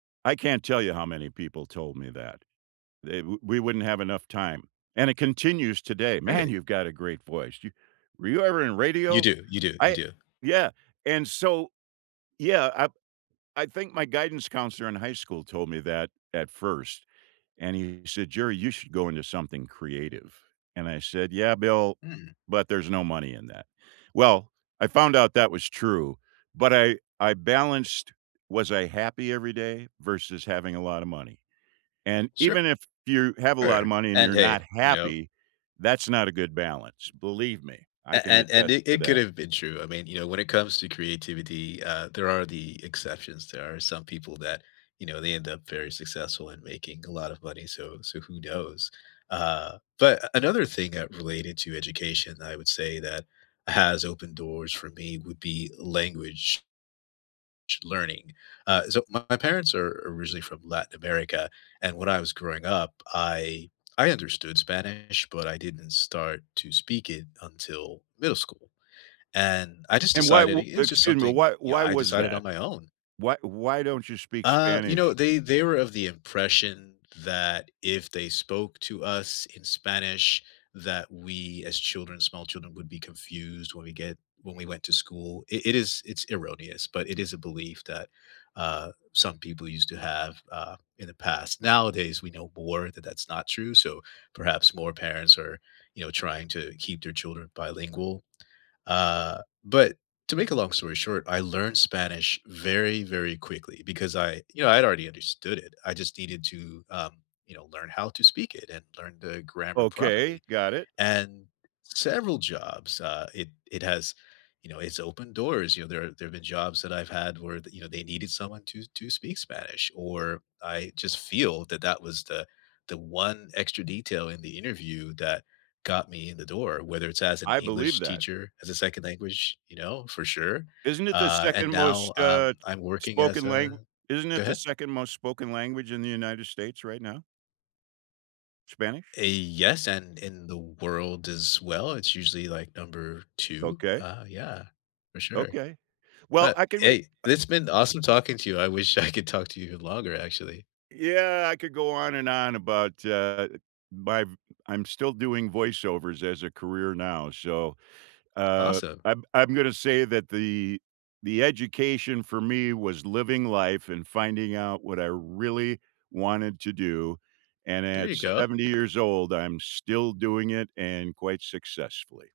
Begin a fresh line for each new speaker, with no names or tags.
I can't tell you how many people told me that. They wo we wouldn't have enough time, and it continues today. "Man,
Great.
you've got a great voice. You were you ever in
You
radio?"
do, you do, you
I
do.
Yeah, and so, yeah, I I think my guidance counselor in high school told me that at 1st, and he said, "Jerry, you should go into something creative," and I said, "Yeah, Bill,
Mhm.
but there's no money in that." Well, I found out that was true, but I I balanced, "Was I happy every day?" versus having a lot of money, and
Sure.
even if you have a lot of money and
And,
you're
hey.
not
You know?
happy, that's not a good balance. Believe me. I
And
can
and and
attest
it
to
it could
that.
have been true. I mean, you know, when it comes to creativity, uh, there are the exceptions. There are some people that, you know, they end up very successful in making a lot of money, so so who knows? Uh, but another thing that related to education, that I would say that has opened doors for me would be language. Ch learning. Uh, so my parents are originally from Latin America. And when I was growing up, I I understood Spanish, but I didn't start to speak it until middle school. And I just
And why
decided
wo
it was just
excuse me.
something,
Why
you know,
why
I
was
decided on
that?
my own.
Why why don't you speak
Uh, you know,
Spanish?
they they were of the impression that if they spoke to us in Spanish, that we, as children, small children, would be confused when we get when we went to school. It it is it's erroneous, but it is a belief that, uh, some people used to have, uh, in the past. Nowadays, we know more that that's not true, so perhaps more parents are, you know, trying to keep their children bilingual. Uh, but to make a long story short, I learned Spanish very, very quickly because I, you know, I'd already understood it. I just needed to, um, you know, learn how to speak it and learn the grammar
Okay.
properly.
Got it.
And several jobs, uh, it it has, you know, it's opened doors. You know, there there have been jobs that I've had where the, you know, they needed someone to to speak Spanish. Or I just feel that that was the one extra detail in the interview that got me in the door, whether it's as an
I believe
English
that.
teacher, as a 2nd language, you know, for sure.
Isn't it the
Uh, and
2nd
now,
most,
um,
uh,
I'm working as
spoken
a
lang isn't
go
it the
ahead.
2nd most spoken language in the United States right now? Spanish?
A yes, and in the world as well, it's usually, like, number 2.
Okay.
Uh, yeah. For sure.
Okay. Well,
But,
I can re
hey,
uh
it's been awesome talking to you. I wish I could talk to you longer, actually.
Yeah. I could go on and on about, uh, my I'm still doing voiceovers as a career now. So, uh,
Awesome.
I'm I'm gonna say that the the education for me was living life and finding out what I really wanted to do, and
There
at
you go.
70 years old, I'm still doing it and quite successfully.